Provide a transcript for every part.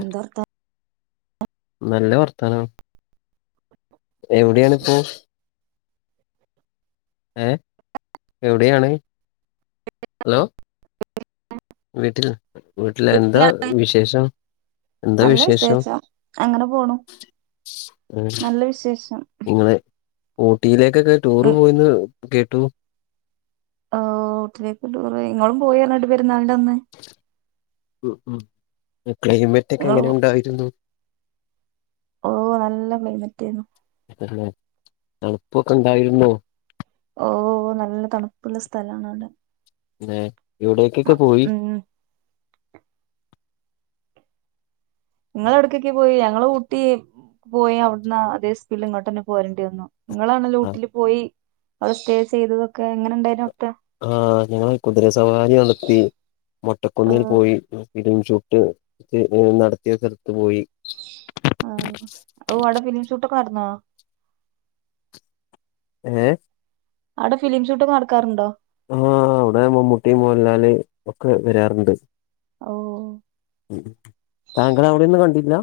എന്താർത്തം നല്ല വർത്താനം എവിടെയാണിപ്പോ ഏ എവിടെയാണ് ഹലോ വീട്ടിൽ വീട്ടില് എന്താ വർത്താനം വിശേഷം എന്താ നല്ല വിശേഷം അങ്ങനെ പോണു നല്ല വിശേഷം നിങ്ങള് ഊട്ടിയിലെ ലെക്കൊക്കെ ടൂറ് ഉം പോയിന്ന് കേട്ടു ഓ ഊട്ടിയിലേക്ക് ടൂർ പോയി ഇങ്ങളും പോയി പറഞ്ഞത് [unintelligible] നടന്ന് ഉം ഉം ക്ലൈമറ്റ് ഒക്കെ എങ്ങനെ ഉണ്ടായിരുന്നു ഓ നല്ല ക്ലൈമറ്റ് ആയിരുന്നു പിന്നെ തണുപ്പൊക്കെ ഇണ്ടായിരുന്നോ ഓ നല്ല തണുപ്പുള്ള സ്ഥലാണ് [unintelligible] എവിടേക്കൊക്കെ മ- പോയി ഉം നിങ്ങള് എടെക്കൊക്കെ പോയി ഞങ്ങള് ഊട്ടി പോയി അവിടുന്ന് അതേ സ്പീഡിൽ ഇങ്ങോട്ട് തന്നെ പോരേണ്ടി വന്നു നിങ്ങളാണെ ആ ഊട്ടിയിൽ പോയി അവടെ സ്റ്റേ ചെയ്തതൊക്കെ എങ്ങനെ ഉണ്ടായിരുന്നു അവിടുത്തെ ആഹ ഞങ്ങൾ കുതിര സവാരി നടത്തി ഓ മൊട്ടക്കുന്നിൽ പോയി ഫിലിം ഷൂട്ട് നടത്തിയ സ്ഥലത്ത് പോയി ആഹ അവിടെ ഫിലിംഷൂട്ടൊക്കെ നടന്നോ ഏ അവിടെ ഫിലിം ഷൂട്ട് നടക്കാറുണ്ടോ ആ അവിടെ മമ്മൂട്ടി മോഹൻലാല് ഒക്കെ വരാറുണ്ട് ഓ ഉം. താങ്കൾ അവിടെയൊന്നും കണ്ടില്ല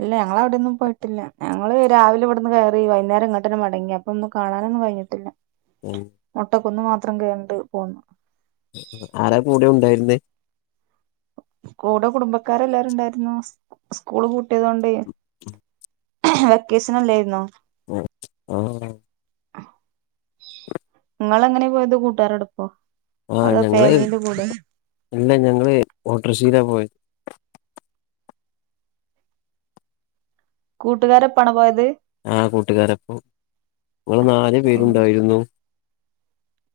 ഇല്ല ഞങ്ങള് അവിടൊന്നും പോയിട്ടില്ല ങ്ങങ്ങള് രാവിലിവിടുന്ന് കയറി വൈന്നേരം ഇങ്ങോട്ടെന്നെ മടങ്ങി അപ്പൊന്നും കാണാനൊന്നും കഴിഞ്ഞിട്ടില്ല [unintelligible] കുന്ന് മാത്രം കേറിണ്ട് പോന്നു ആരാ കൂടെ ഉണ്ടായിരുന്നെ കൂടെ കുടുംബക്കാരെല്ലാരും ഉണ്ടായിരുന്നു സ്കൂള് പൂട്ടിയതൊണ്ടെ വെക്കേഷൻ അല്ലായിരുന്നോ ആ നിങ്ങൾ എങ്ങനെയാ പോയത് കൂട്ടുകാരൊടൊപ്പമോ ആ ഞങ്ങള് ഇല്ല ഞങ്ങള് ഓട്ടറ ഷേ ജീരാപയി [unintelligible] കൂട്ടുകാരൊപ്പമാണോ പോയത് ആ കൂട്ടുകാരപ്പൊ ഞങ്ങൾ നാല് പേരുണ്ടായിരുന്നു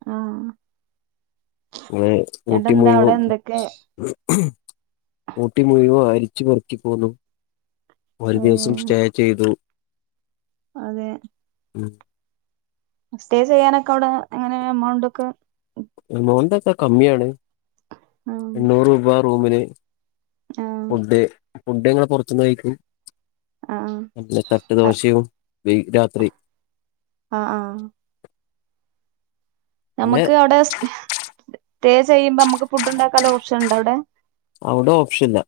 ആ ആ ഊട്ടി മുഴുവും എന്തൊക്കെ ഊട്ടി മുഴുവ ആയി പറക്കി പോന്നു [unintelligible] ഒരു ദിവസം ഏഹ് സ്റ്റേ ചെയ്തു അതെ ഉം സ്റ്റേ ചെയ്യാനൊക്കെ അവിടെ എങ്ങനെ എമൗണ്ട് ഒക്കെ മോന്തക്ക കമ്മിയാണ് ആഹ് എണ്ണൂറ് രൂപാ റൂമിന് ആഹ് ഫുഡ് ഫുഡ് ഞങ്ങൾ പുറത്തു നിന്ന് കഴിക്കും ആഹ് നല്ല തട്ടു ദോശയും [unintelligible] രാത്രി ആഹ് ആഹ് പിന്നെ നമ്മുക്ക് അവിടെ സ്‌റ്റേ ചെയ്യുമ്പോ നമുക്ക് ഫുഡ് ഉണ്ടാക്കാ ഓപ്ഷനുണ്ടോ അവിടെ അവിടെ ഓപ്ഷൻ ഇല്ല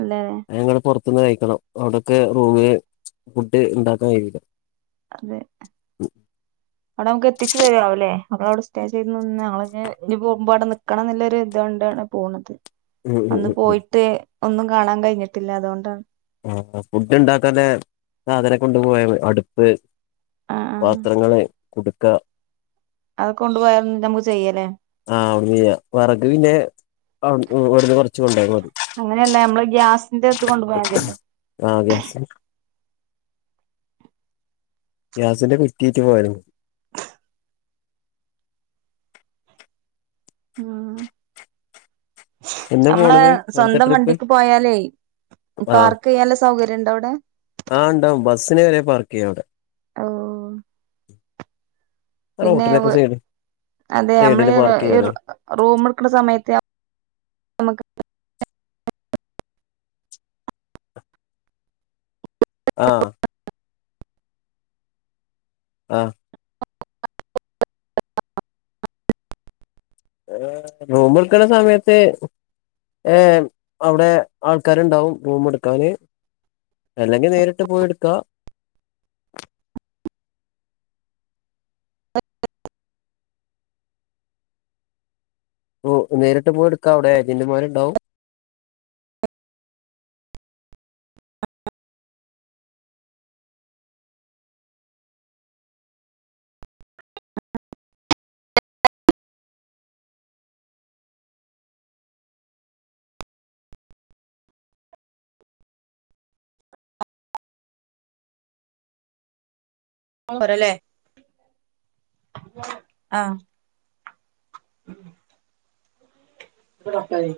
ഇല്ലല്ലേ ഞങ്ങള് പുറ പുറത്ത് ന്ന് കഴിക്കണം അവിടൊക്കെ റൂമില് ഫുഡ് ഉണ്ടാക്കാൻ കഴിയില്ല അതെ അവിടെ നമുക്ക് എത്തിച്ച് തരുവല്ലേ അപ്പോ അവിടെ സ്റ്റേ ചെയ്ത് പോകുമ്പോ അവിടെ നിക്കണം എന്നുള്ളൊരു ഇതു കൊണ്ടാണ് പോണത് ഉം ഉം അന്ന് ഉം പോയിട്ട് ഒന്നും കാണാൻ കഴിഞ്ഞിട്ടില്ല അതുകൊണ്ടാണ് ആ ഫുഡ് ഉണ്ടാക്കാതെ സാധനം കൊണ്ടുപോയാ മതി അടുപ്പ് ആ ആ പാത്രങ്ങള് കൊടുക്കാ അത് കൊണ്ടുപോയ നമുക്ക് ചെയ്യല്ലേ ആ അവിടുന്ന് വിറക് പിന്നെ അവിടുന്ന് കുറച്ച് കൊണ്ട് പോയാ മതി എന്തത്ത് കൊണ്ട് പോയ മതിയല്ലോ ആഹ് ഗ്യാസ് ഗ്യാസിന്റെ കുറ്റിയായിട്ട് പോയാരുന്നു ഉം എന്നാ നമ്മടെ പോണത് അടുത്ത സ്വന്തം ട്രിപ്പ് വണ്ടിക്ക് പോയാലേ പാർക്ക് ചെയ്യാനുള്ള സൗകര്യം എവിടെ ആ ഉണ്ടാവും ബസിന് വരെ പാർക്ക് ചെയ്യാം അവിടെ ഓ പിന്നെ റോട്ടിലൊക്കെ സൈഡ് അതെ നമ്മള് സൈഡില് പാർക്ക് ഈ ചെയ്യാലോ റൂം എടുക്കണ സമയത്ത് നമക്ക് [unintelligible] ആ ആ റൂം എടുക്കണ സമയത്ത് ഏ അവിടെ ആൾക്കാരുണ്ടാവും റൂം എടുക്കാന് അല്ലെങ്കി നേരിട്ട് പോയി എടുക്ക ഓ നേരിട്ട് പോയി എടുക്കാവിടെ ഏജന്റുമാരുണ്ടാവും ഓരല്ലേ ആ [unintelligible] യി